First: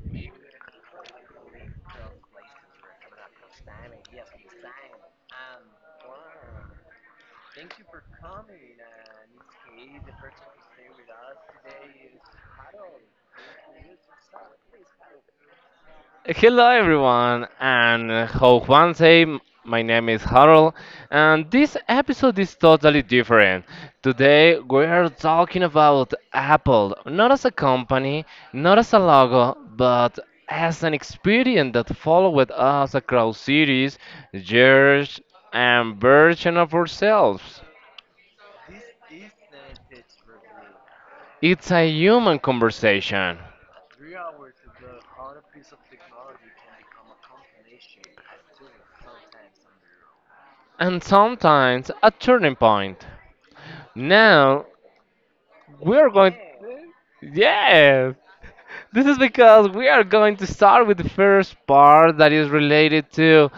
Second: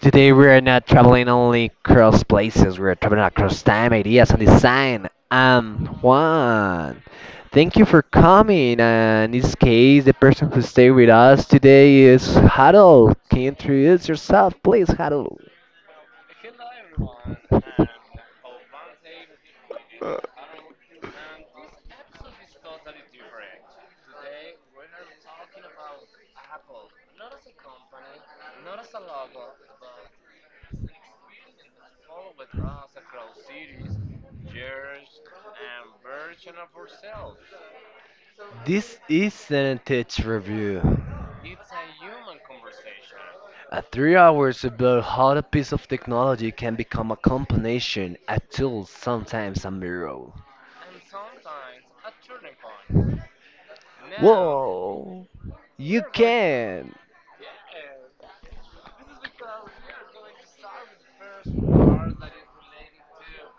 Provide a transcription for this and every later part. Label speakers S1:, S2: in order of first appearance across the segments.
S1: Today we are not traveling only across places, we are traveling across time, ideas, and design. I'm Juan. Thank you for coming. And in this case, the person who stayed with us today is Harold. Can you introduce yourself, please, Harold?
S2: Hello, everyone, and how Juan say, my name is Harold, and this episode is totally different. Today, we are talking about Apple, not as a company, not as a logo, but as an experience that followed us across cities, years, and version of ourselves.
S1: This is an tech Review.
S2: It's a human conversation,
S1: A 3 hours about how a piece of technology can become a combination, a tool, sometimes a mirror.
S2: and sometimes a turning point. Now,
S1: Whoa, you
S2: we
S1: you
S2: are going.
S1: can.
S2: Yes, this is because we are going to start with the first part that is related to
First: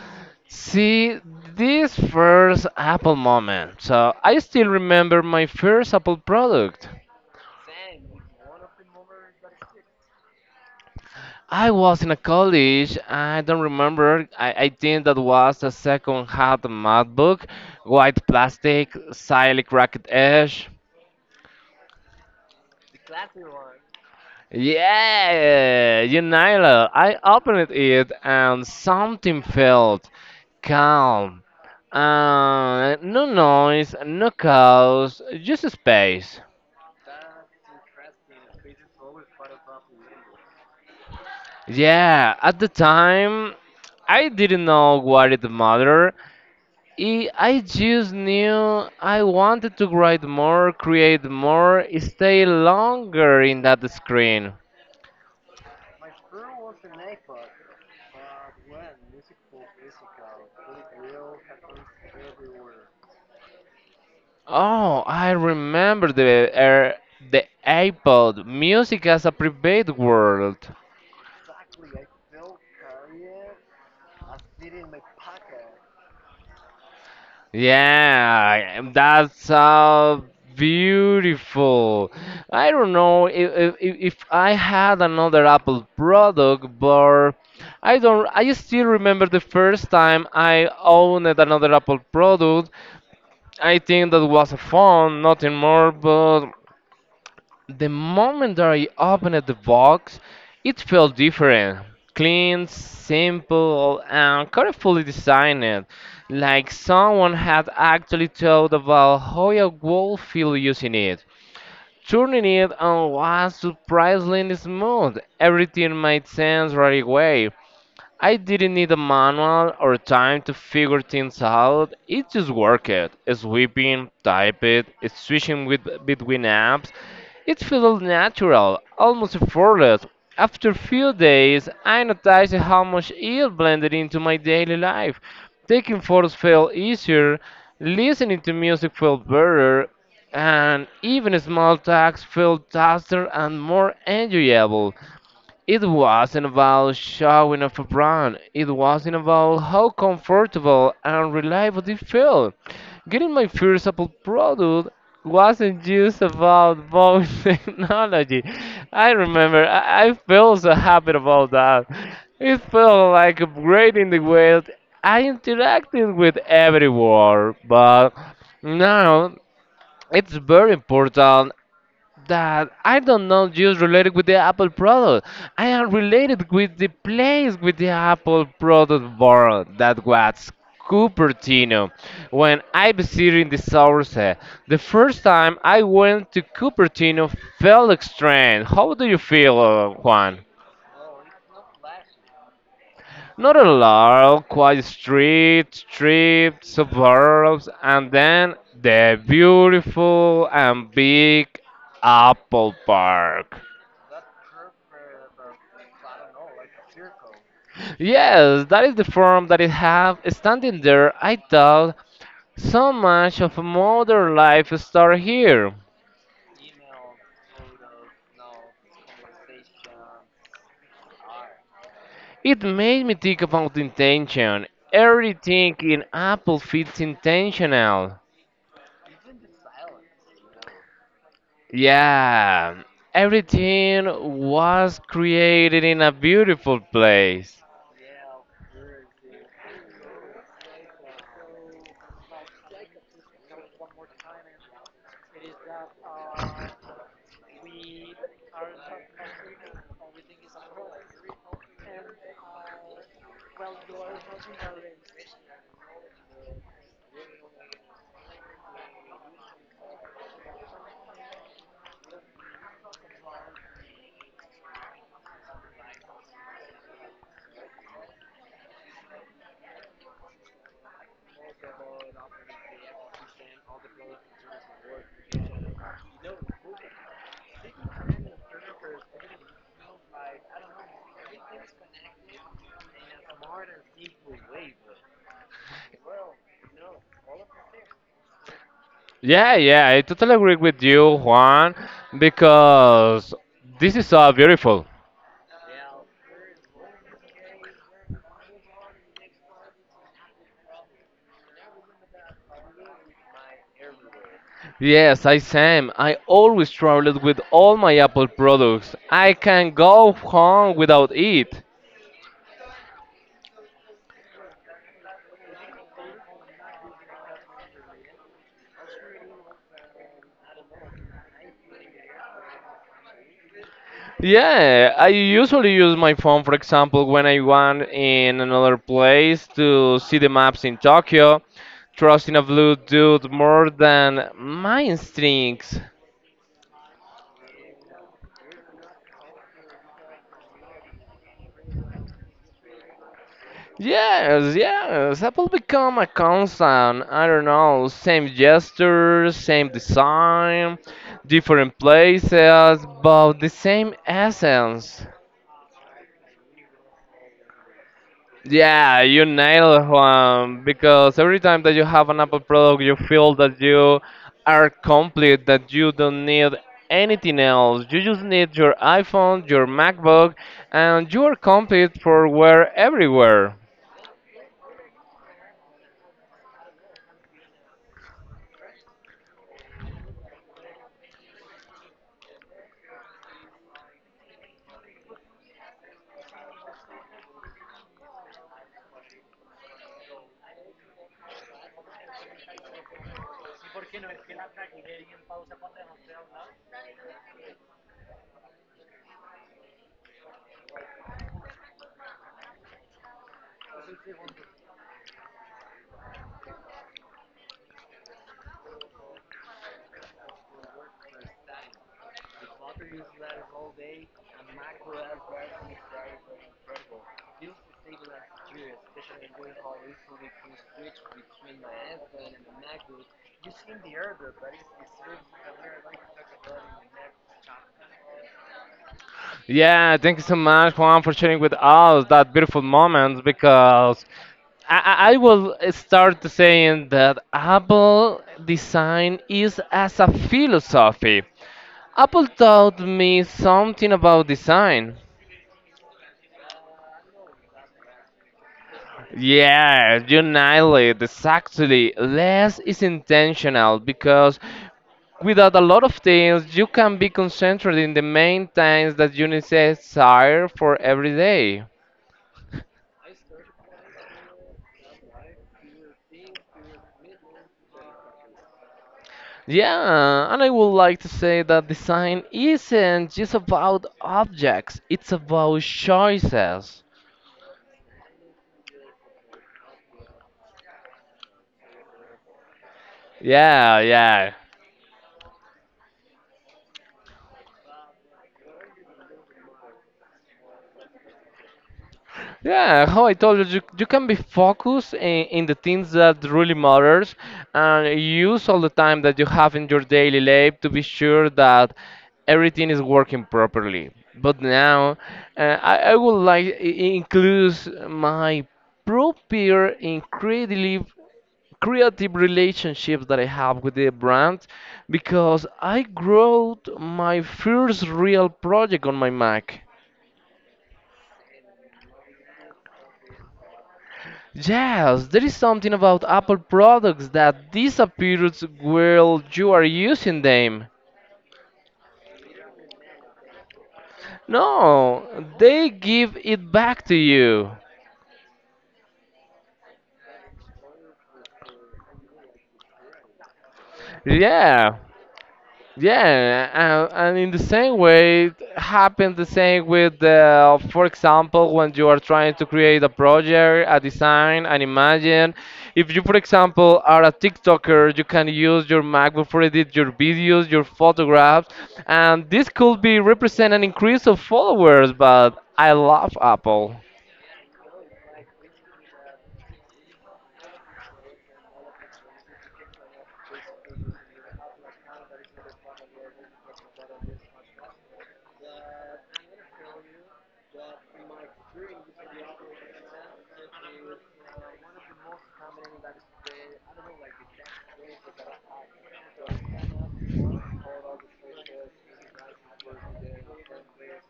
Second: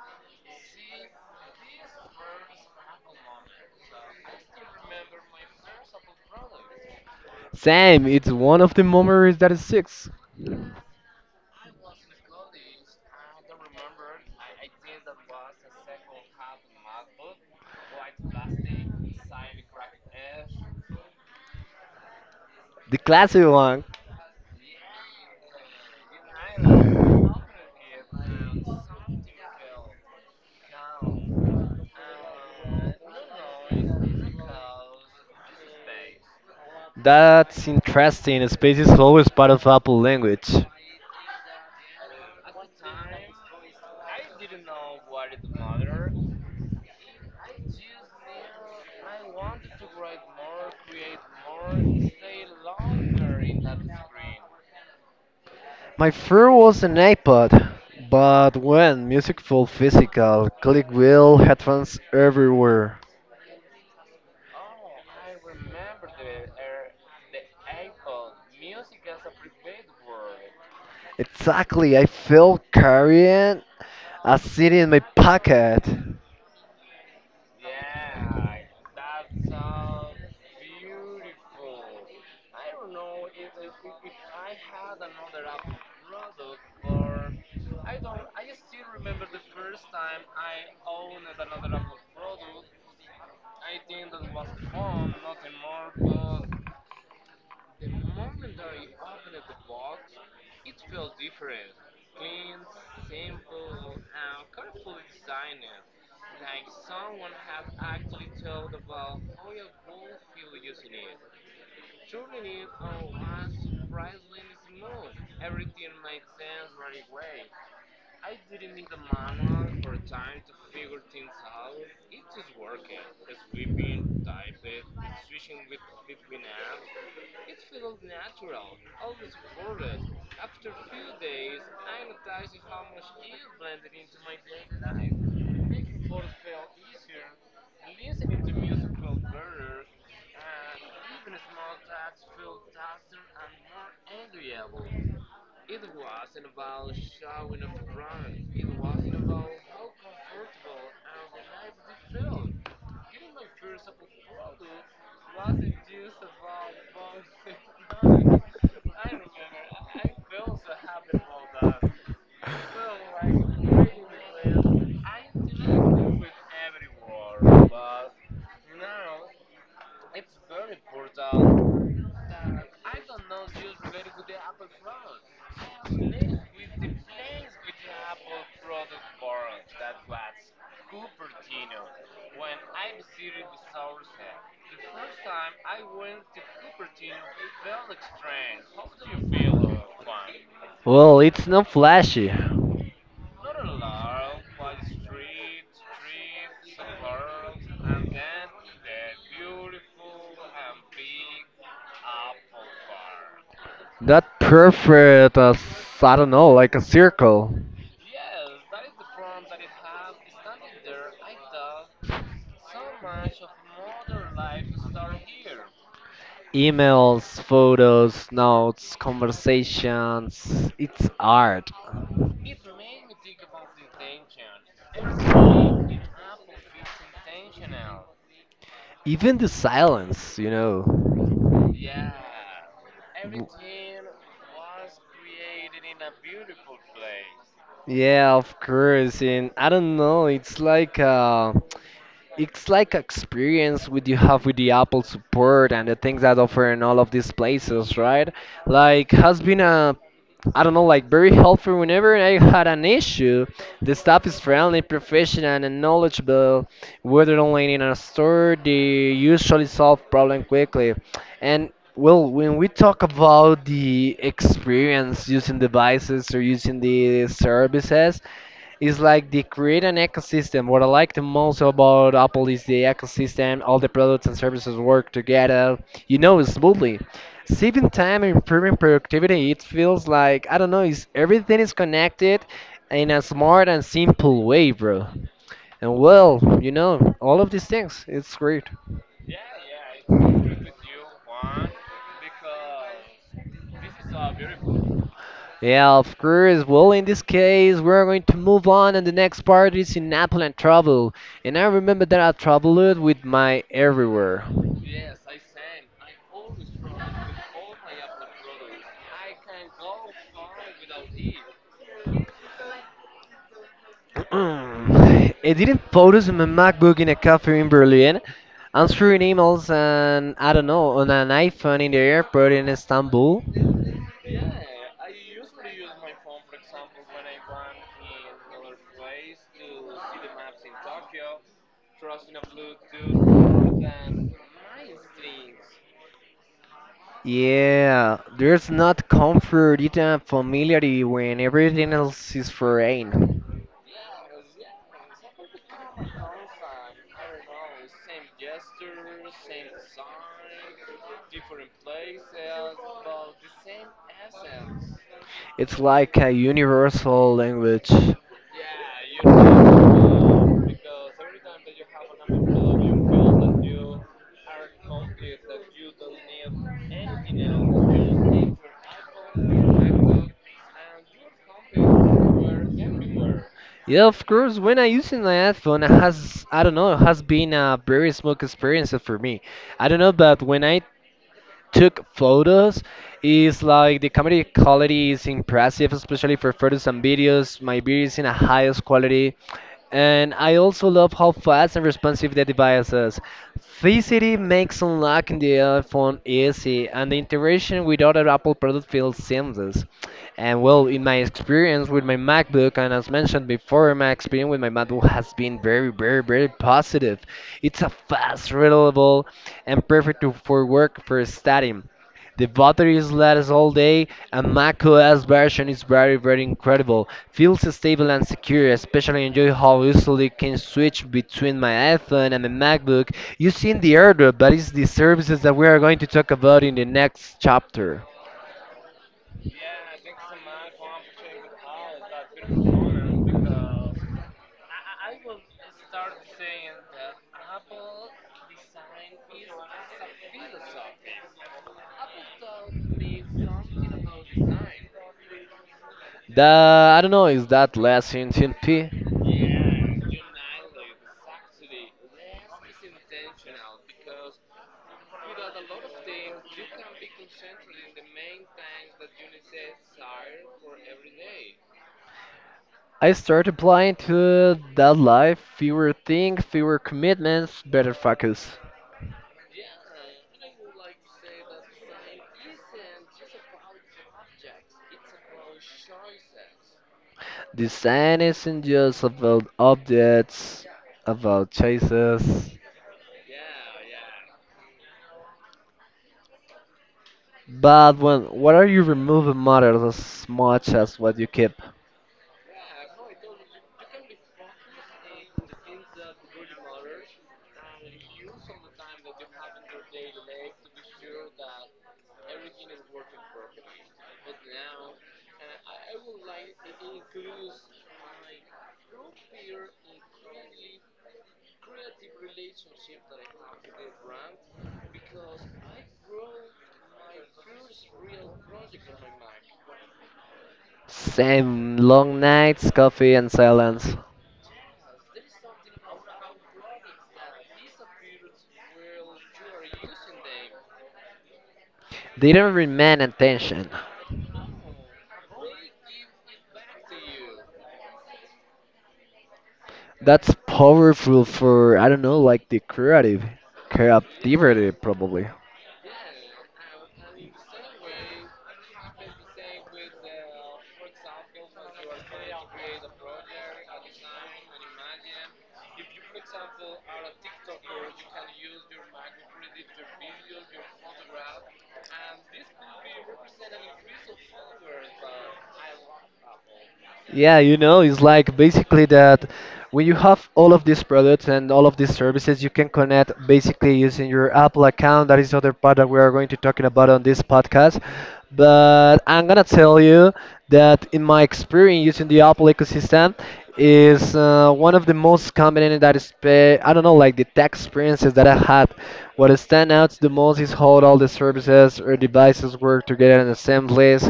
S2: see this first Apple moment. So I still remember my first Apple product.
S1: Sam, it's one of the memories that is six. The
S2: I was in a college. I don't remember. I think that was a second-hand MacBook, white plastic, slightly cracked edge.
S1: classic one.
S2: Yeah, you know, I opened it and something failed. Calm. No noise, no chaos, just space.
S1: That's interesting. Space is always part of Apple language.
S2: Yeah, at the time, I didn't know what it mattered. I just knew I wanted to write more, create more, stay longer in that screen.
S1: My first was an iPod, but when music felt physical, click wheel, headphones everywhere.
S2: Oh, I remember the iPod, music as a private world.
S1: Exactly, I felt carrying a city in my pocket.
S2: Yeah, that's beautiful. I don't know if I had another Apple product, but I don't. I still remember the first time I owned another Apple product. I think that was a phone, nothing more. But the moment that I opened the box, it felt different. Clean, simple, and carefully designed. Like someone had actually thought about how I would feel using it. Turning it on was surprisingly smooth. Everything made sense right away. I didn't need a manual or time to figure things out. It just worked. Sweeping, type it, switching with, between apps. It felt natural, almost effortless. After a few days, I noticed how much it blended into my daily life. Taking photos felt easier, listening to music felt better, and even small tasks felt faster and more enjoyable. It wasn't about showing off a brand. It wasn't about how comfortable and reliable they felt. Getting my first Apple product wasn't just about buying technology. I remember I felt so happy about that. It felt like upgrading the way I interacted with everyone. But now it's very important that I don't know just related with the Apple product. I am related with the place with the Apple product bar that was Cupertino. When I visited the source, the first time I went to Cupertino felt strange. How do you feel, Juan?
S1: Well, it's not flashy.
S2: Not a lot, quiet street, strip, suburbs, and then the beautiful and big Apple Park.
S1: That perfect as I don't know, like a circle.
S2: Yes, that is the form that it have. Standing there, I thought so much of modern life started here.
S1: Emails, photos, notes, conversations. It's art.
S2: It made me think about intention. Everything in Apple fits intentional.
S1: Even the silence, you know.
S2: Yeah,
S1: W-
S2: everything was created in a beautiful place.
S1: Yeah, of course. And I don't know, it's like experience with you have with the Apple support and the things that offer in all of these places, right? Like has been a, I don't know, like very helpful whenever I had an issue. The staff is friendly, professional, and knowledgeable. Whether online in a store, they usually solve problem quickly. And well, when we talk about the experience using devices or using the services, it's like they create an ecosystem. What I like the most about Apple is the ecosystem. All the products and services work together, you know, smoothly. Saving time and improving productivity, it feels like, I don't know, it's, everything is connected in a smart and simple way, bro. And well, you know, all of these things, it's great.
S2: Yeah, I totally agree with you, Juan, because this is so beautiful.
S1: Yeah, of course. Well, in this case, we're going to move on, and the next part is in Apple and travel. And I remember that I traveled with my everywhere.
S2: Yes, I Sam. I always traveled with all my Apple products. I can go home without it.
S1: Mm, editing photos in my MacBook in a cafe in Berlin, answering emails, and I don't know, on an iPhone in the airport in Istanbul.
S2: Yeah, I usually use my phone, for example, when I want in another place to see the maps in Tokyo, trusting a Bluetooth more than my instincts.
S1: Yeah, there's not comfort, it's a familiarity when everything else is foreign.
S2: Yes, yes. Apple become a constant. I don't know, same gesture, same design, different places, but the same essence.
S1: It's like a universal language.
S2: Yeah, you nail it, Juan. Because every time that you have an Apple product, you feel that you are complete, that you don't need anything else. You just need your iPhone, your MacBook, and you are complete for wear everywhere.
S1: Yeah, of course, when I use an iPhone, it has, I don't know, it has been a very smooth experience for me. I don't know, but when I took photos. It's like the camera quality is impressive, especially for photos and videos. My video is in the highest quality. And I also love how fast and responsive the device is. Facility makes unlocking the iPhone easy, and the integration with other Apple products feels seamless. And well, in my experience with my MacBook, and as mentioned before, my experience with my MacBook has been very, very, very positive. It's a fast, reliable, and perfect to- for work for studying. The batteries last all day, and macOS version is very, very incredible. Feels stable and secure. Especially enjoy how easily can switch between my iPhone and my MacBook using the airdrop, but it's the services that we are going to talk about in the next chapter.
S2: Yeah, thank you so much, Juan, for sharing with us that beautiful moment because I will start saying that Apple design is as a philosophy. Apple taught me something about design.
S1: The, I don't know, is that less in TNP?
S2: Yeah, you nailed it. Exactly. Less is intentional because without a lot of things, you can be concentrated in the main things that you desire for every day.
S1: I started applying to that life, fewer things, fewer commitments, better focus.
S2: Yeah, and I would like to say that design isn't just about objects, it's about choices.
S1: Design isn't just about objects, about chases,
S2: Yeah.
S1: but when what are you removing matters as much as what you keep.
S2: Yeah, how I told you, you can be focused in the things that really matters and use all the time that you have in your daily life to be sure that everything is working properly. But now, I would like include my proper, incredibly creative relationships that I have with the brand because I wrote my first real project on my Mac.
S1: Same long nights, coffee and silence.
S2: Yes, there is something about Apple products that disappears while you are using them.
S1: They don't remain attention.
S2: No, they give it back to you.
S1: That's powerful for, I don't know, like the creativity
S2: Yeah.
S1: probably.
S2: Yeah, and in the same way, it happened the same with, the, for example, when you are trying to create a project, a design, an imagine. If you, for example, are a TikToker, you can use your MacBook for edit your videos, your photographs, and this could be represent an increase of followers. But I love Apple.
S1: Yeah, you know, it's like basically that when you have all of these products and all of these services, you can connect basically using your Apple account. That is the other part that we are going to talking about on this podcast. But I'm gonna tell you that in my experience using the Apple ecosystem is one of the most common that is pay, I don't know like the tech experiences that I had. What stand out the most is how all the services or devices work together in the same place,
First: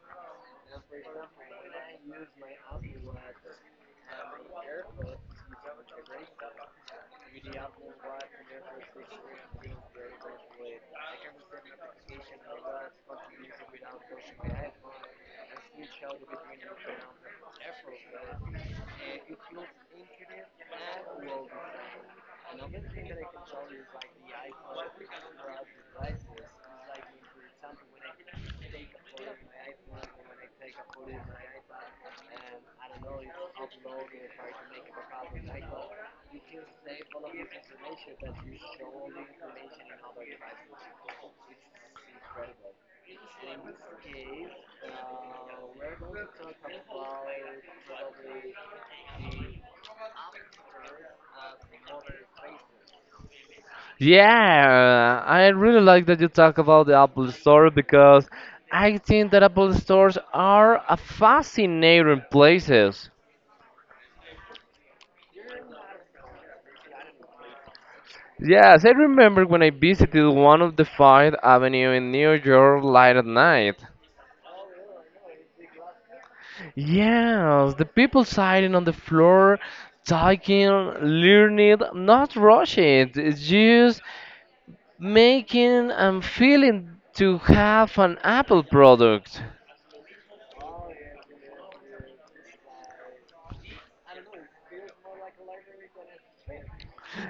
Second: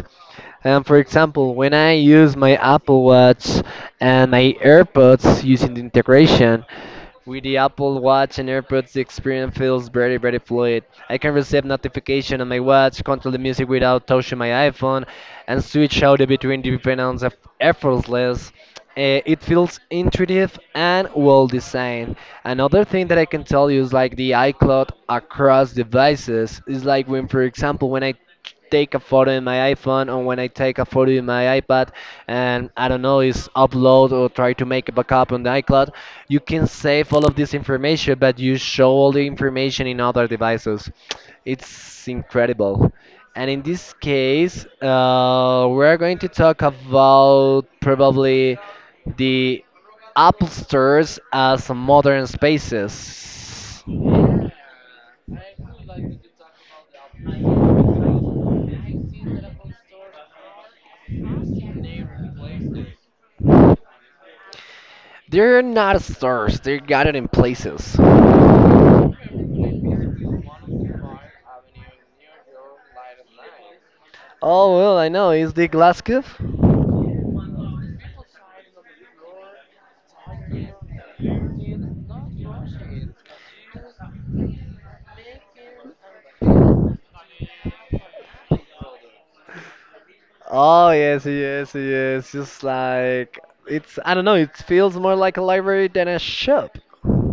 S1: and for example, when I use my Apple Watch and my AirPods using the integration with the Apple Watch and AirPods, the experience feels very, very fluid. I can receive notification on my watch, control the music without touching my iPhone, and switch out between different ones eff- effortless. It feels intuitive and well designed. Another thing that I can tell you is like the iCloud across devices is like when, for example, when I take a photo in my iPhone or when I take a photo in my iPad and I don't know, is upload or try to make a backup on the iCloud, you can save all of this information, but you show all the information in other devices. It's incredible. And in this case, we're going to talk about probably the Apple stores as modern spaces.
S2: Yeah, I really like that you talk about the Apple Store because I think that Apple stores are a fascinating places.
S1: They're not stars. They got it in places.
S2: Yes, I remember when I visited one of the Fifth Avenue in New York late at night.
S1: Oh well, I know. Is the Glasgow?
S2: Yes, the people sitting on the floor, talking, learning, not rushing, it's just making and feeling to have an Apple product.
S1: Oh yes, yes, yes. Just like it's, I don't know. It feels more like a library than a shop.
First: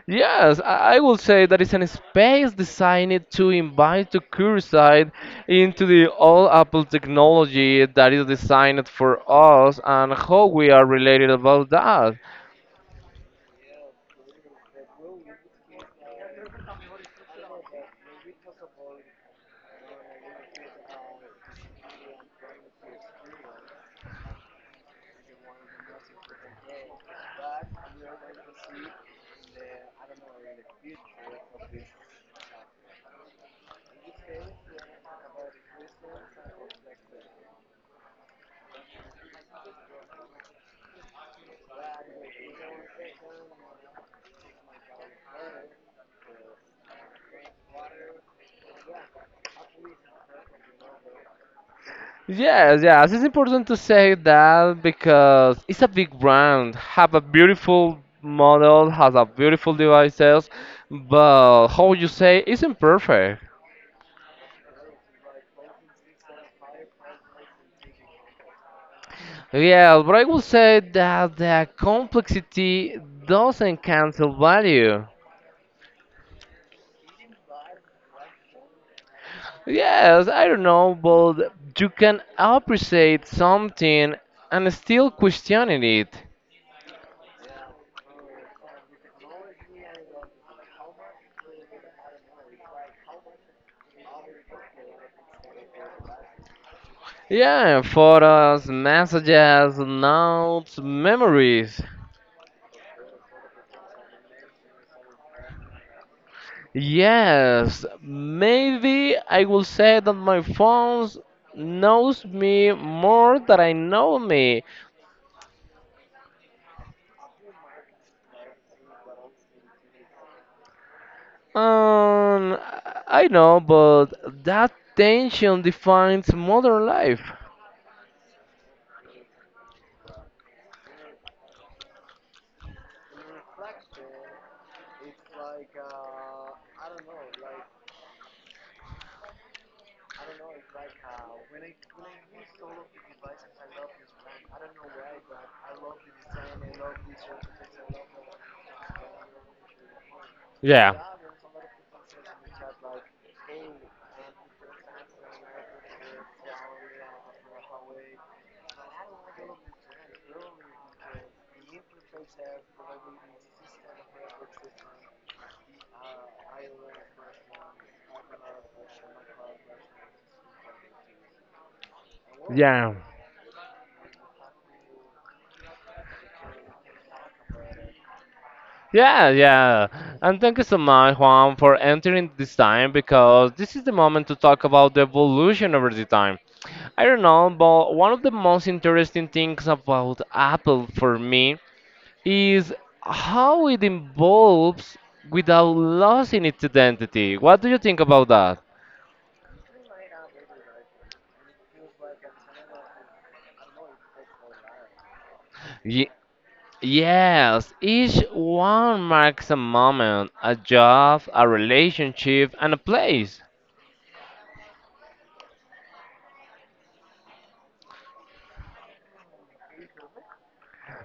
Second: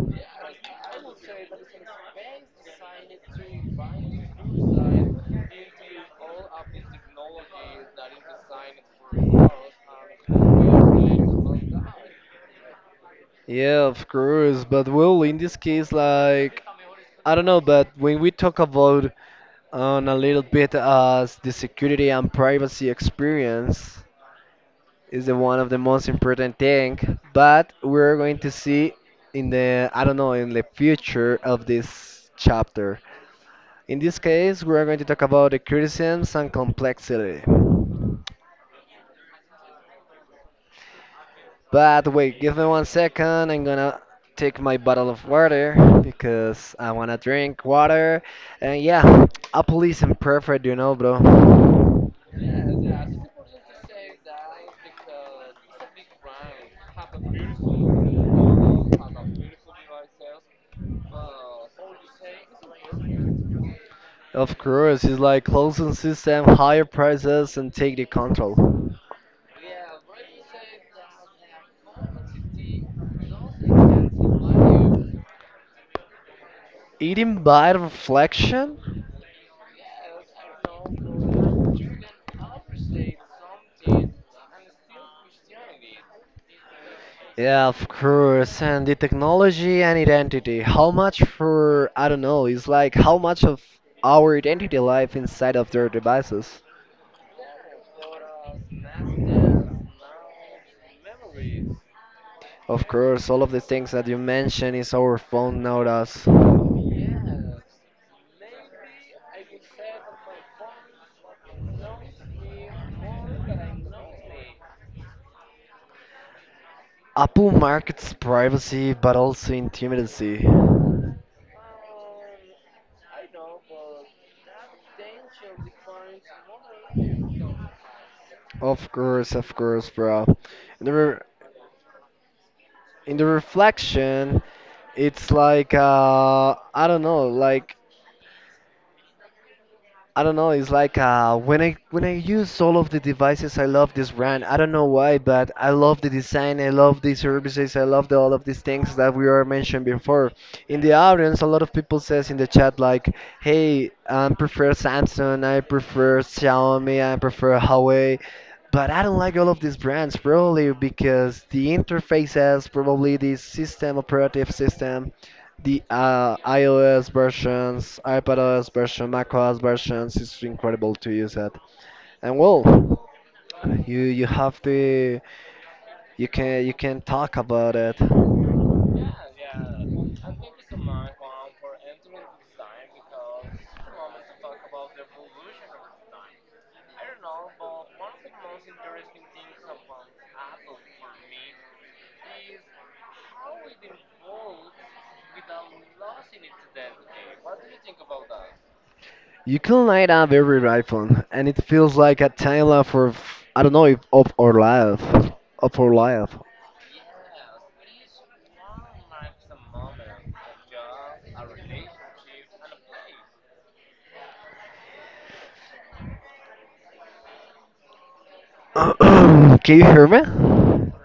S2: Yes, I will say that it's a space designed to invite the curious side into the all Apple technology that is designed for us and how we are related about that.
S1: Yeah, of course. But well, in this case, like I don't know. But when we talk about on a little bit as the security and privacy experience, is the one of the most important thing, but we're going to see in the, I don't know, in the future of this chapter, in this case we're going to talk about the criticisms and complexity, but wait, give me 1 second, I'm gonna take my bottle of water because I wanna drink water. And yeah, Apple isn't perfect, you know, bro.
S2: Yes, yes, it's important to say that because it's a big brand, have a beautiful model, has a beautiful devices, but how you say it's imperfect.
S1: Of course, it's like closing system, higher prices, and take the control,
S2: Yeah, but I will say that the complexity doesn't cancel value.
S1: eating by reflection.
S2: Yes, I don't know, but you can appreciate something and still questioning it.
S1: Yeah, of course. And the technology and identity. How much for, I don't know, it's like how much of our identity life inside of their devices.
S2: Yeah, photos, messages, notes, memories.
S1: Of course, all of the things that you mentioned is our phone nowadays.
S2: Yes, maybe I will say that my phone knows me more than I know me.
S1: Apple markets privacy but also intimidacy.
S2: Um, I know, but that tension defines modern life.
S1: Of course, bro. In the re-, in the reflection, it's like, I don't know, like I don't know. It's like when I use all of the devices, I love this brand. I don't know why, but I love the design. I love the services. I love the, all of these things that we were mentioned before. In the
S2: Yeah.
S1: audience, a lot of people says in the chat like, "Hey, I prefer Samsung. I prefer Xiaomi. I prefer Huawei." But I don't like all of these brands probably because the interfaces, probably the system operative system, the iOS versions, iPadOS version, macOS versions, it's incredible to use it. And
S2: Yeah.
S1: well, you have to you can talk about it.
S2: Yeah. And thank you so much, Juan, for entering this time because this is the moment to talk about the evolution over the time. I don't know, but one of the most interesting things about Apple for me is how it evolves without losing its identity. What do you think about that?
S1: You can light up every iPhone, and it feels like a time lapse of, I don't know if of our life, of our
S2: Ye-
S1: life.
S2: yes, each one marks a moment, a job, a relationship, and a place.
S1: Can you hear me?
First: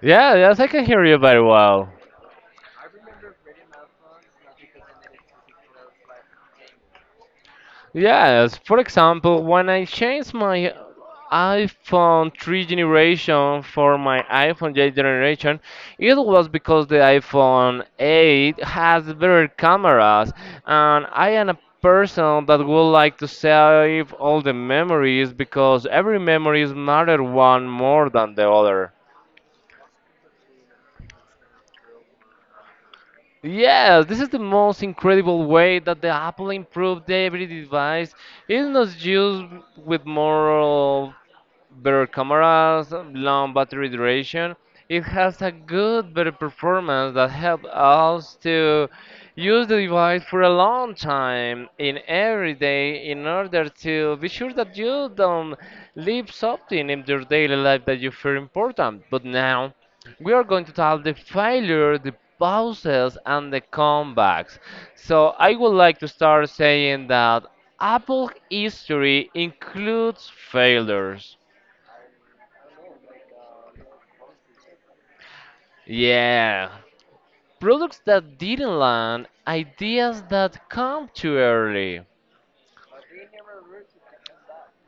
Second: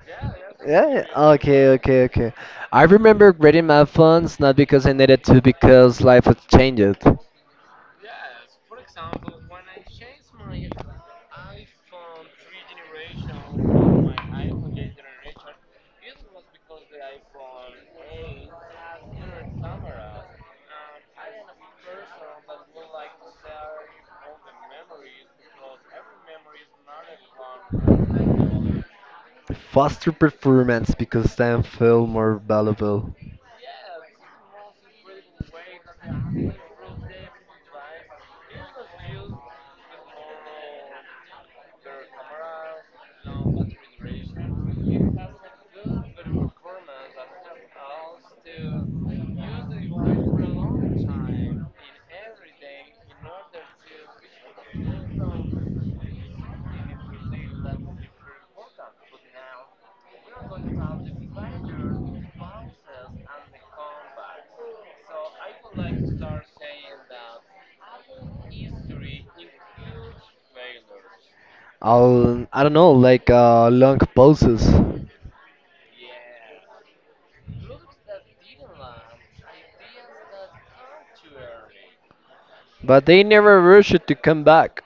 S2: Yeah, yes, I can hear
S1: Yeah,
S2: you very
S1: okay,
S2: well.
S1: okay, okay. I remember grading my funds not because I needed to, because life had changed.
S2: Yes, for example, when I changed my iPhone 3 generation for my iPhone 8 generation, it was because the iPhone 8 has better cameras, and I am a person that would like to save all the memories because every memories matter one more than the other.
S1: Faster performance because time felt more valuable.
S2: Yes, this is the most incredible way that the Apple improved every device. It's not just with more better cameras, long battery duration. It has a good, better performance that helps us to use the device for a long time in every day in order to be sure that you don't leave something in your daily life that you feel important. But now we are going to talk the failure, the pauses, and the comebacks. So I would like to start saying that Apple history includes failures.
S1: I'll, I don't know, like long pauses.
S2: Yeah, products that didn't land, ideas that come too early.
S1: But they never rush it to come back.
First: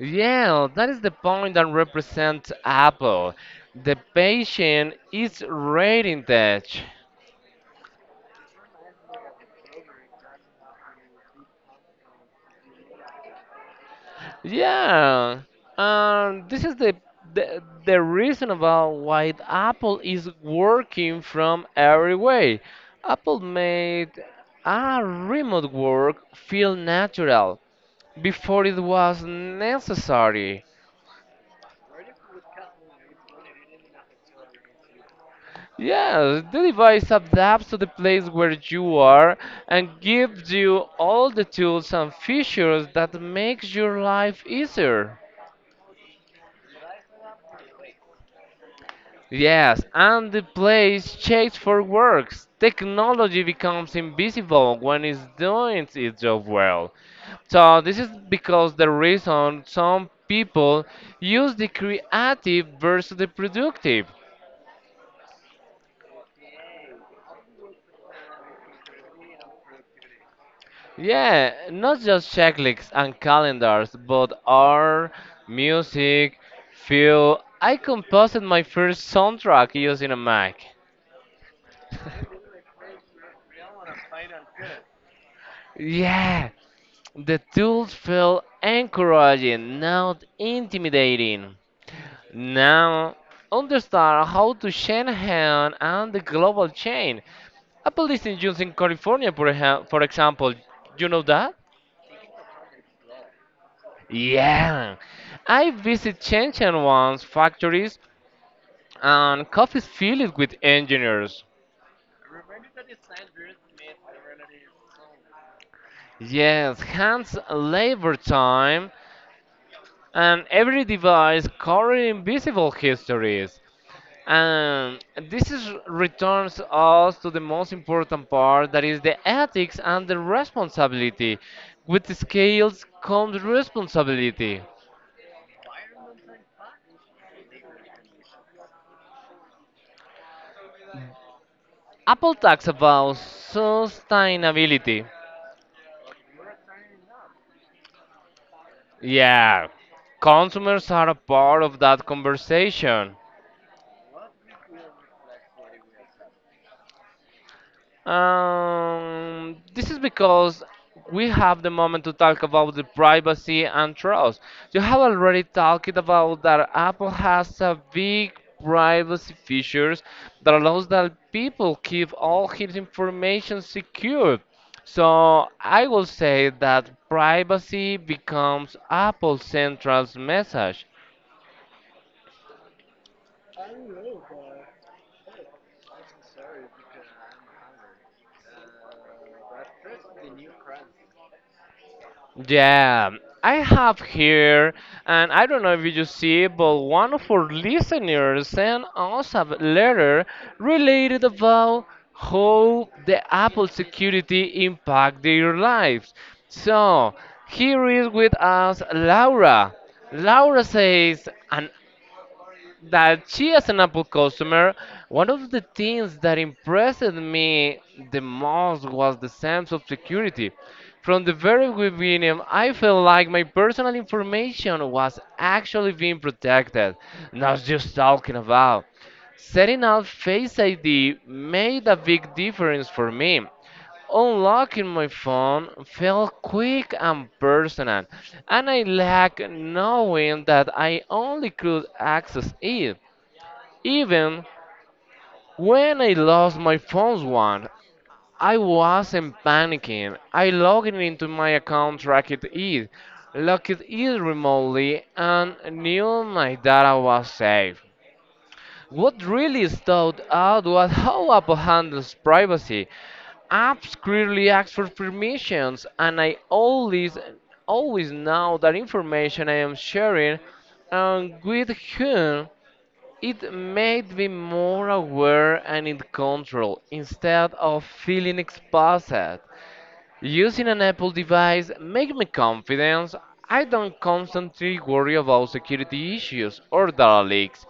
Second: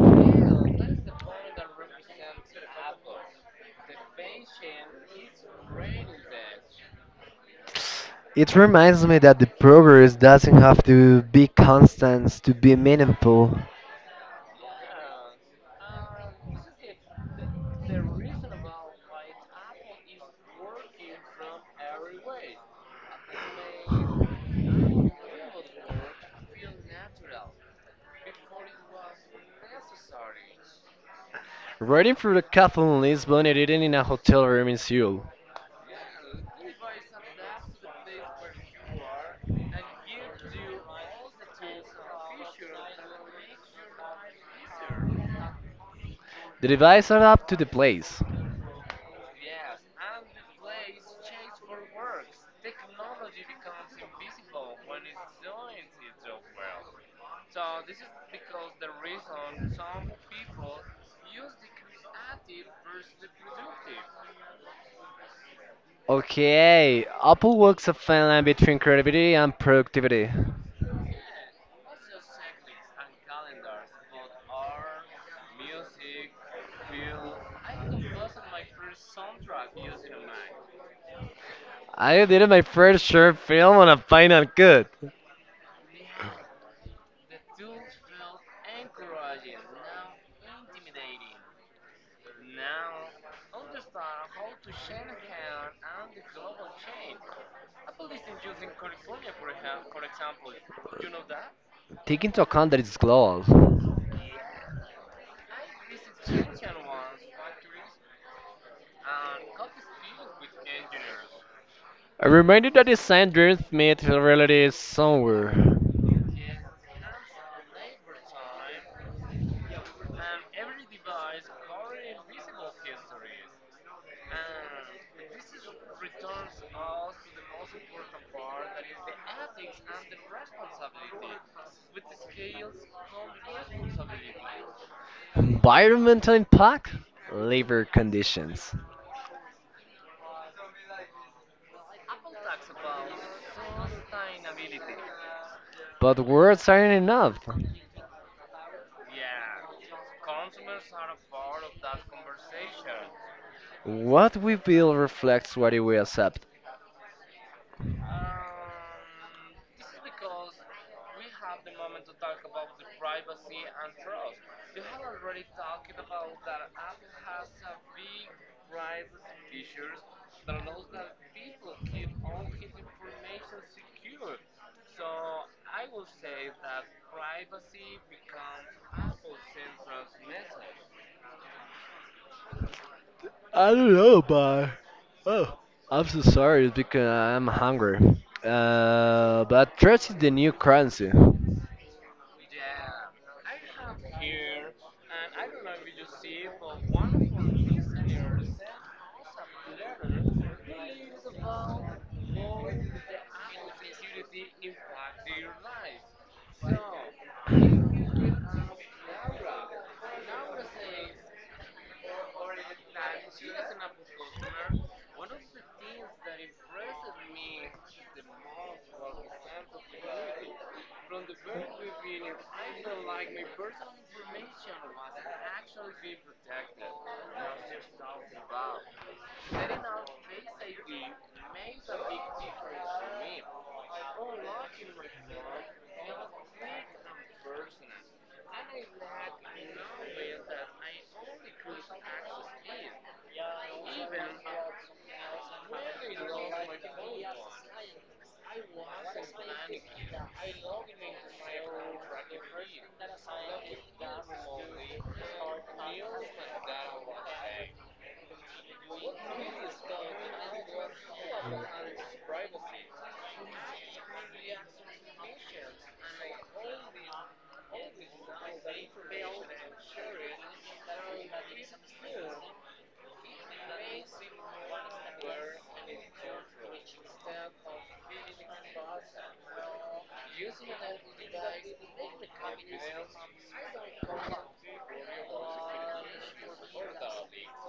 S2: Yeah, that is the point that represents Apple. The patient is rating touch.
S1: It reminds me that the progress doesn't have to be constant to be meaningful.
S2: Yeah, this is the reason about why Apple is working from every way. Apple made a remote work feel natural before it was necessary.
S1: Riding through the cafe in Lisbon and eating in a hotel room in Seoul.
S2: Yeah, the device adapts to the place where you are and gives you all the tools and features that makes your life easier.
S1: The device adapts to the place.
S2: Yes, and the place checks for works. Technology becomes invisible when it's doing its job well. So this is because the reason some people use the creative versus the productive.
S1: Okay, Apple walks a fine line between creativity and productivity.
S2: Yeah, not just checklists and calendars, but art, music, film. I composed my first soundtrack using a Mac.
S1: I did my first short film on a final cut,
S2: Yeah, the tools felt encouraging, not intimidating. Now, understand how to Shanahan and the global chain. Apple is in use in California, for example. You know that?
S1: take into account that it's global.
S2: Yeah. I visit Shenzhen once factories and coffee is filled with engineers.
S1: A reminder that design dreams meet reality somewhere.
S2: Yes, hands labor time, and every device carrying invisible histories. And this is, returns us to the most important part that is the ethics and the responsibility. With the scales comes responsibility.
S1: Environmental impact, labor conditions.
S2: Apple talks about sustainability.
S1: But words aren't enough.
S2: Yeah, consumers are a part of that conversation.
S1: What we build reflects what we accept.
S2: This is because we have the moment to talk about the privacy and trust. You have already talked about that Apple has a big privacy features that allows that people keep all his information secure. So I will say that privacy becomes Apple's central message.
S1: I don't know, but oh, I'm so sorry it's because I'm hungry. But trust is the new currency.
S2: Yeah, I have here, and I don't know if you see, but one of our listeners sent us a letter related about how the Apple security impact their lives. So here is with us Laura. Laura says, an that she, as an Apple customer, one of the things that impressed me the most was the sense of security. From the very beginning, I felt like my personal information was actually being protected, not just talking about. Setting up Face ID made a big difference for me. Unlocking my phone felt quick and personal, and I liked knowing that I only could access it. Even when I lost my phone once, I wasn't panicking. I logged into my account, tracked it, locked it remotely, and knew my data was safe. What really stood out was how Apple handles privacy. Apps clearly ask for permissions, and I always, always know that information I am sharing and with whom. It made me more aware and in control instead of feeling exposed. Using an Apple device made me confident. I don't constantly worry about security issues or data leaks.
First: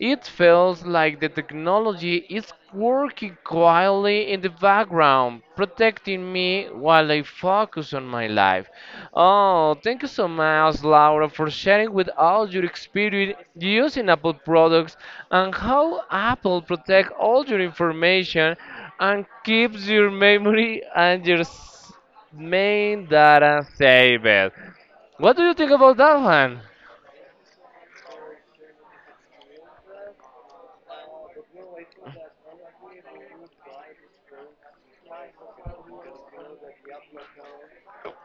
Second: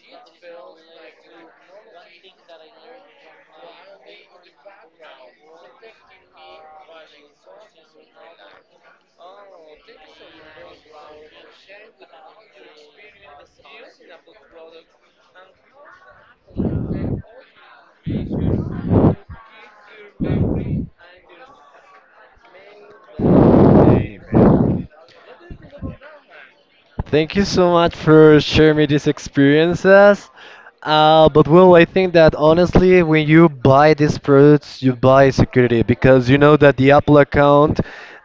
S2: It feels like the technology is working quietly in the background, protecting me while I focus on my life. Oh, thank you so much, Laura, for sharing with all your experience using Apple products and how Apple protects all your information and keeps your memory and your main data
S1: Hey,
S2: saved.
S1: man.
S2: What do you think about that one?
S1: Thank you so much for sharing me these experiences. But well, I think that honestly, when you buy these products, you buy security because you know that the Apple account,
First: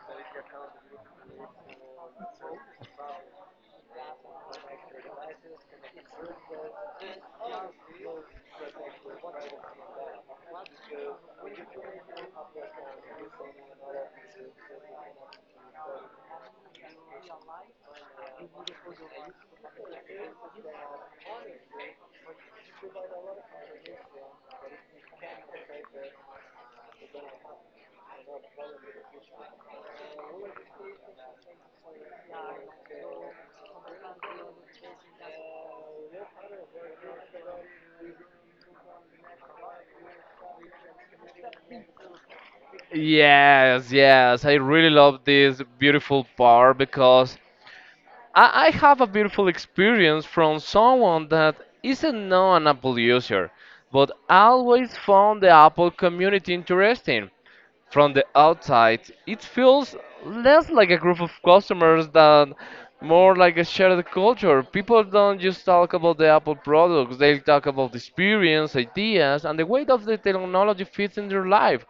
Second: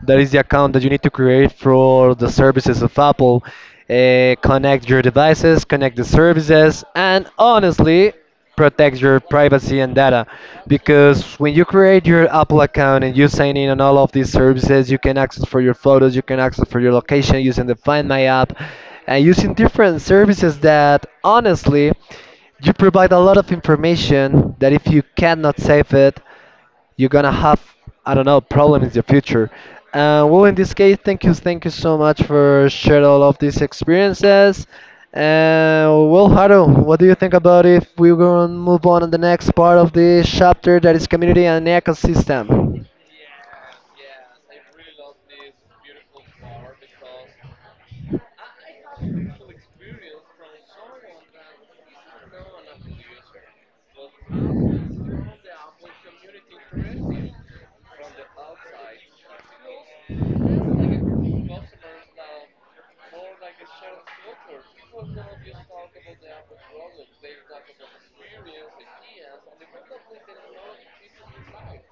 S1: that is the account that you need to create for the services of Apple, connect your devices, connect the services, and honestly, protects your privacy and data, because when you create your Apple account and you sign in on all of these services, you can access for your photos, you can access for your location using the Find My app, and using different services that honestly you provide a lot of information that if you cannot save it, you're gonna have, I don't know, problem in the future. Well, in this case, thank you so much for sharing all of these experiences. And well, Haru, what do you think about if we're gonna move on to the next part of this chapter that is community and ecosystem?
S2: Yes, yes. I really love this beautiful part because I have a beautiful experience from someone that isn't not an Apple user, but always found the Apple community interesting. From the outside, it feels less like a group of customers than more like a shared culture. People don't just talk about the Apple products, they talk about the experience, ideas, and the way that the technology fits in their life.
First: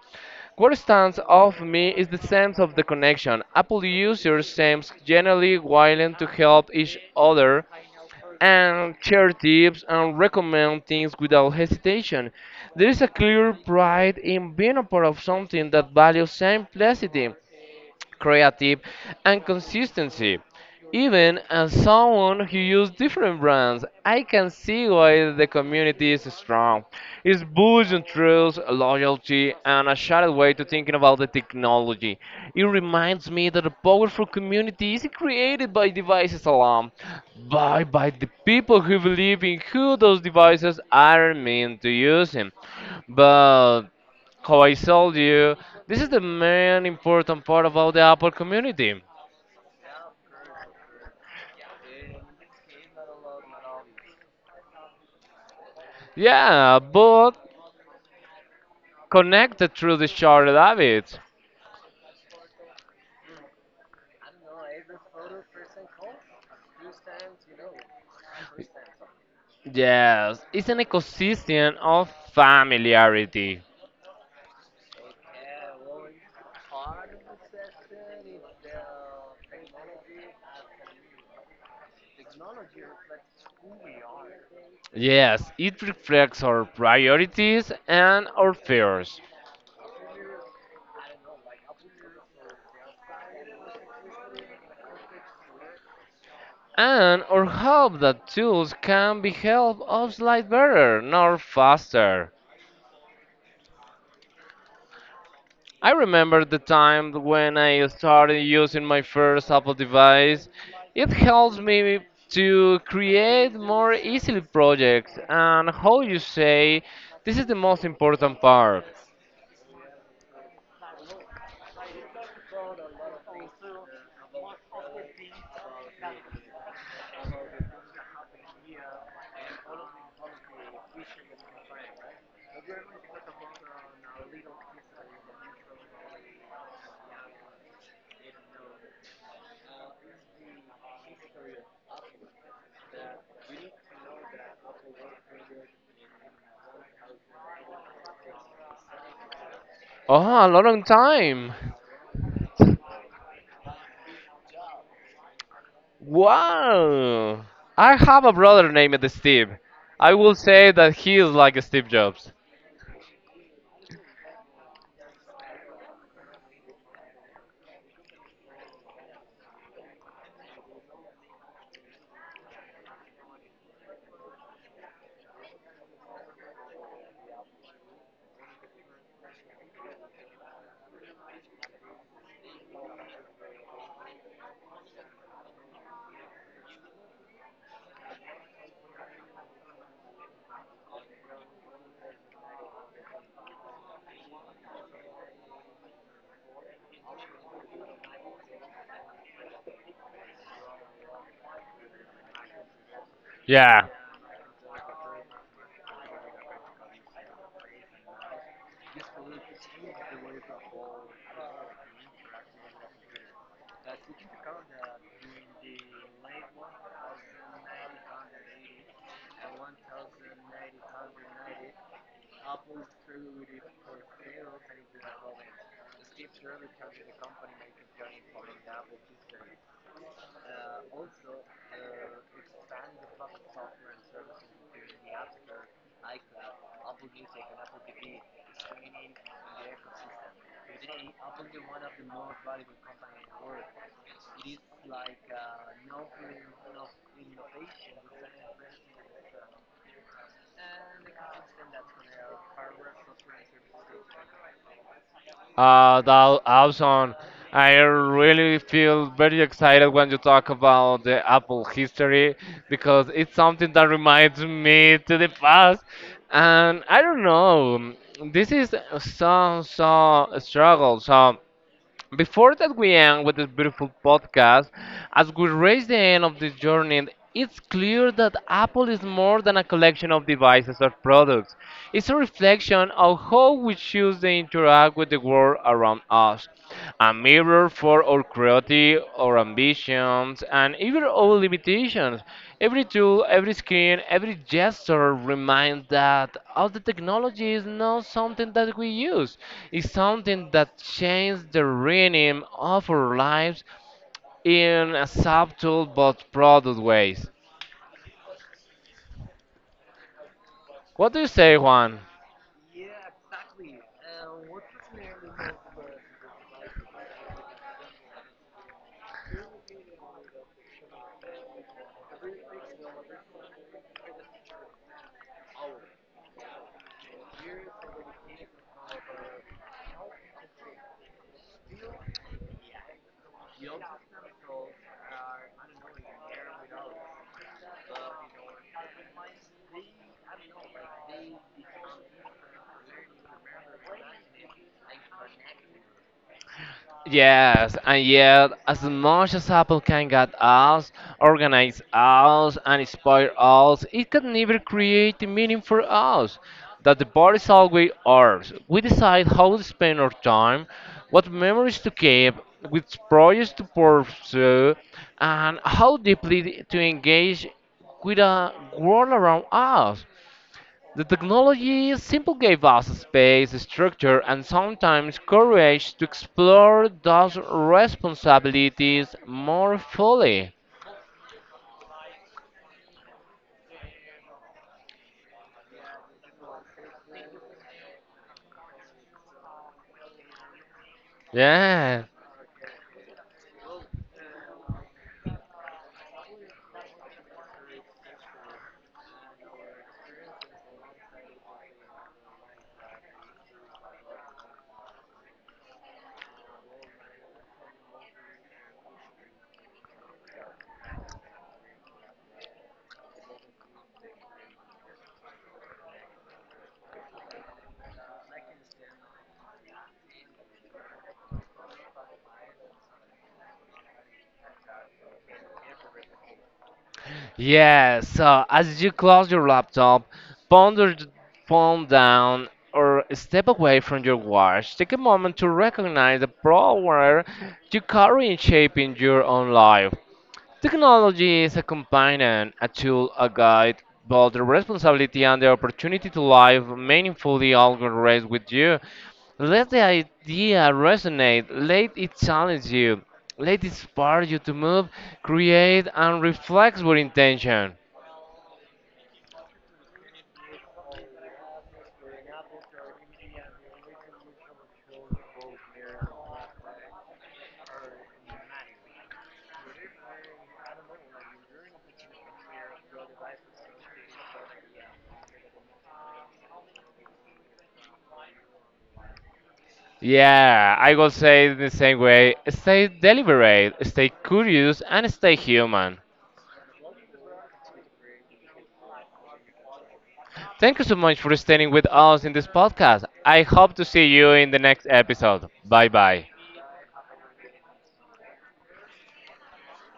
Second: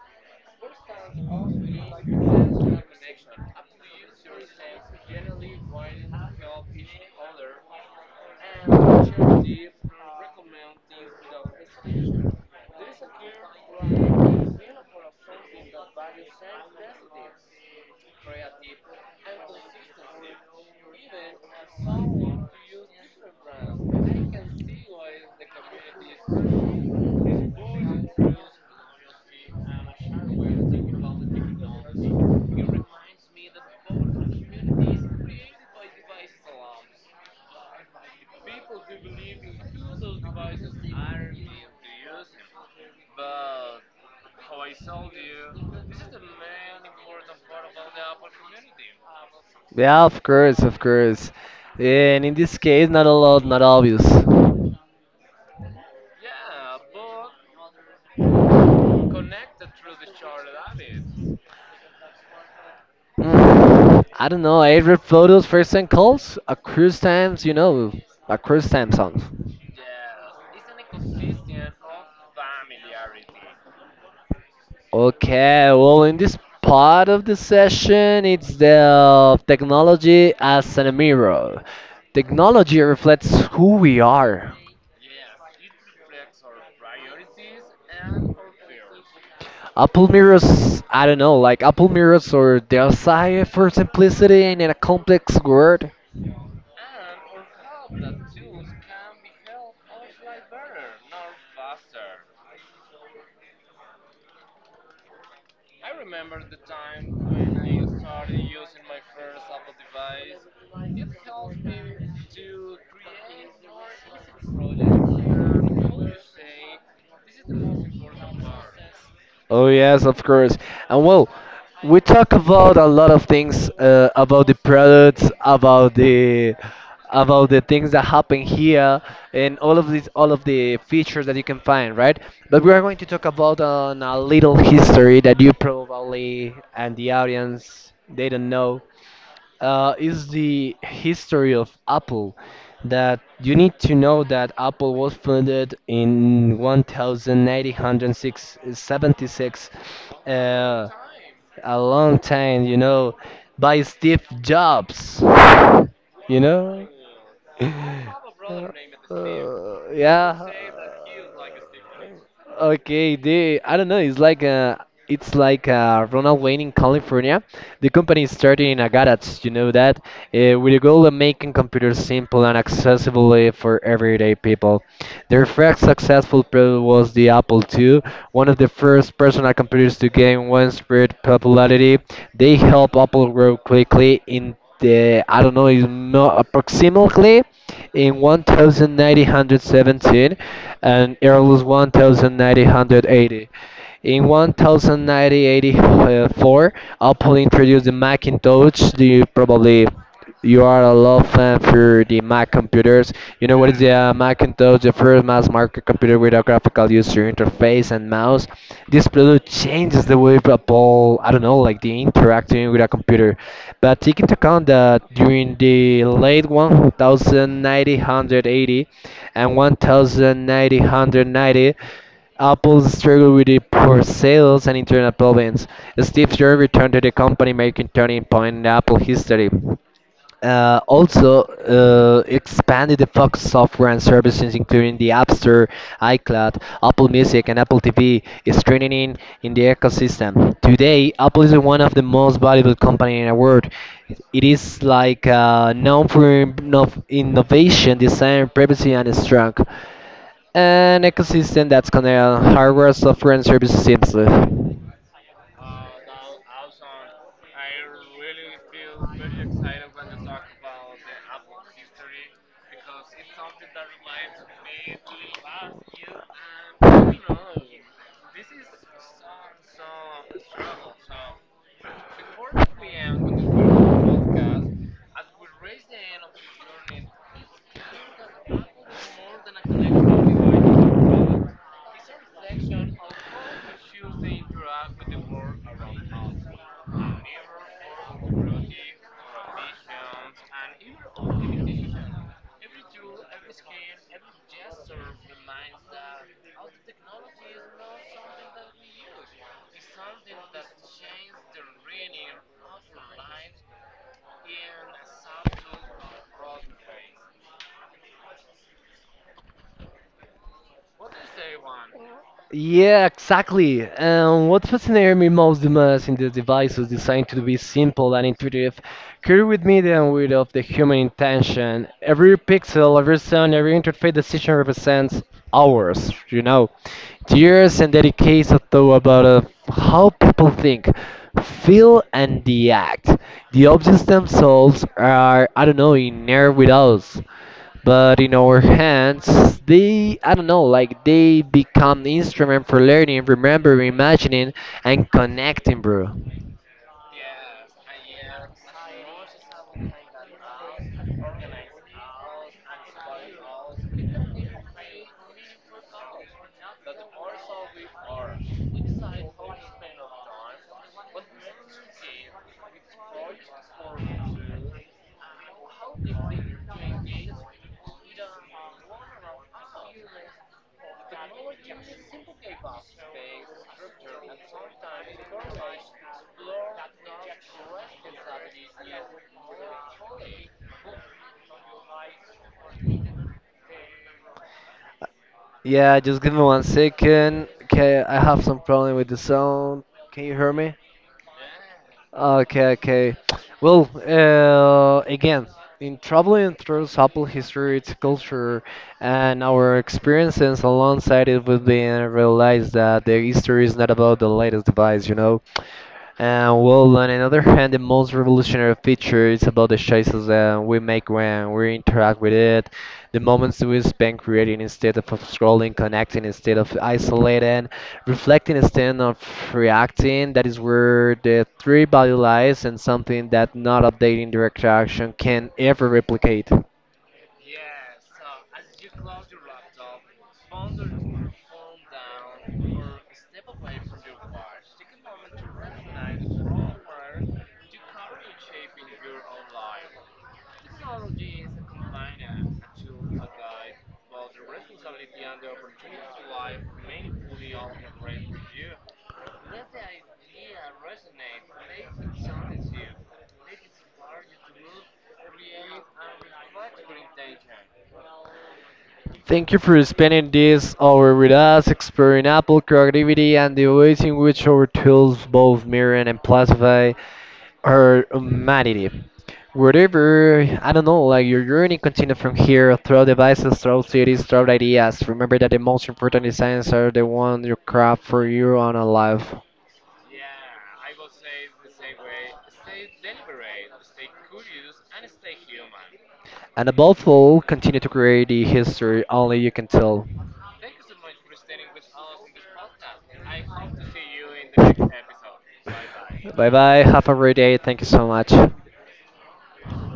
S2: What stands out for me is the sense of the connection. Apple users seem generally willing to help each other and share tips and recommend things without hesitation. There is a clear pride in being a part of something that values simplicity creative, and consistency. Even as someone who uses different brands, I can see why the community is strong. It's boosting trust, loyalty, and a shared way to thinking about the technology. It reminds me that a powerful community isn't created by devices alone, but by the people who believe in who those devices are meant to use them. But how I told you, this is the main important part about the Apple community.
S1: Yeah, of course, of course. And in this case, not a lot, not obvious.
S2: Yeah, but connected through the shared habits.
S1: Mm, I don't know. I read photos, first and calls, a cruise times, you know, a cruise time song.
S2: Yes, it's an ecosystem of familiarity.
S1: Okay, well, in this part of the session, it's the technology as a mirror. Technology reflects who we are.
S2: Yes, it reflects our priorities and our fears.
S1: Apple mirrors, I don't know, like Apple mirrors or their side for simplicity and in a complex world.
S2: And our hope that tools can be help us live better, not faster. I remember the time when I started using my first Apple device. It helps me to create more easily projects and how you say this is the most important part.
S1: Oh yes, of course. And well, we talk about a lot of things about the products, about the things that happen here, and all of the features that you can find, right? But we are going to talk about on a little history that you probably and the audience they don't know, is the history of Apple. That you need to know that Apple was founded in 1976,
S2: Oh, a long
S1: uh,
S2: time.
S1: a long time, you know, by Steve Jobs. You know?
S2: Wow. I have a brother named Steve.
S1: Uh,
S2: I will
S1: yeah.
S2: say that he is like Steve Jobs.
S1: Okay, they, I don't know, it's like Ronald Wayne in California. The company started in a garage, you know that, with the goal of making computers simple and accessible for everyday people. Their first successful product was the Apple II, one of the first personal computers to gain widespread popularity. They helped Apple grow quickly in the, I don't know, is approximately in 1917 and early 1980. In 1984, Apple introduced the Macintosh. Do you probably you are a lot of fan for the Mac computers. You know what is
S2: Yeah.
S1: the Macintosh, the first mass market computer with a graphical user interface and mouse. This product changes the way people, I don't know, like the interacting with a computer. But take into account that during the late 1980 and 1990 Apple struggled with the poor sales and internal problems. Steve Jobs returned to the company, making turning point in Apple history. Also, expanded the Fox software and services, including the App Store, iCloud, Apple Music, and Apple TV, is strengthening in the ecosystem. Today, Apple is one of the most valuable company in the world. It is like known for innovation, design, privacy, and strength. An ecosystem that's connected on hardware, software, and services seamlessly.
S2: That awesome. I really feel very excited when you talk about the Apple history because it's something that reminds me to the past. And I don't know, this is so so struggle. So before that we end with this beautiful podcast, as we reach the end of this journey, it's clear that Apple is more than a collection of devices or products. It's a reflection of how we choose to interact with the world around us, a mirror for our creativity, our ambitions, and even our limitations. Every tool, every screen, every gesture reminds that all the technology is not something that we use. It's something that changes the rhythm of our lives in a subtle but broad ways. What do you say, Juan?
S1: Yeah, exactly. And what fascinated me most the most in this device was designed to be simple and intuitive, carry with me the with of the human intention. Every pixel, every sound, every interface decision represents hours, years and decades of thought about how people think, feel, and react. The objects themselves are, I don't know, in air with us, but in our hands they, I don't know, like they become instrument for learning, remembering, imagining, and connecting bro.
S2: Yes, and yet, as much as Apple can guide us, organize us, and inspire us, it can never create the meaning for us. That the bar is always ours. We decide how to spend our time, what memories to keep, which projects to pursue, and how deeply to engage with a world around us. The technology simply gave us space, structure, and sometimes courage to explore those responsibilities more fully.
S1: Yeah, just give me 1 second. Okay, I have some problem with the sound. Can you hear me?
S2: Yeah.
S1: Okay, okay. Well, again, in traveling through Apple history, its culture, and our experiences alongside it, we've been realized that the history is not about the latest device, you know. Well, on another hand, the most revolutionary feature is about the choices that we make when we interact with it, the moments we spend creating instead of scrolling, connecting instead of isolating, reflecting instead of reacting. That is where the three value lies, and something that not updating direct action can ever replicate.
S2: Yeah, so as you close your laptop, ponder the phone down or step away from your watch. Take a moment to recognize the power you carry in shaping your own life. Technology is a companion, a tool, a guide, but the responsibility and the opportunity to live meaningfully always rests with you. Let the idea resonate, let it challenge you, let it inspire you to move, create, and reflect with intention.
S1: Thank you for spending this hour with us, exploring Apple creativity and the ways in which our tools both mirror and amplify or humanity. Whatever, I don't know, like your journey continues from here, through devices, through cities, through ideas. Remember that the most important designs are the one you craft for your own life.
S2: Yeah, I will say it the same way stay deliberate, stay curious, and stay human.
S1: And above all, continue to create the history only you can tell.
S2: Thank you so much for staying with us in this podcast. I hope to see you in the next episode. Bye bye.
S1: Bye bye, have a great day, thank you so much.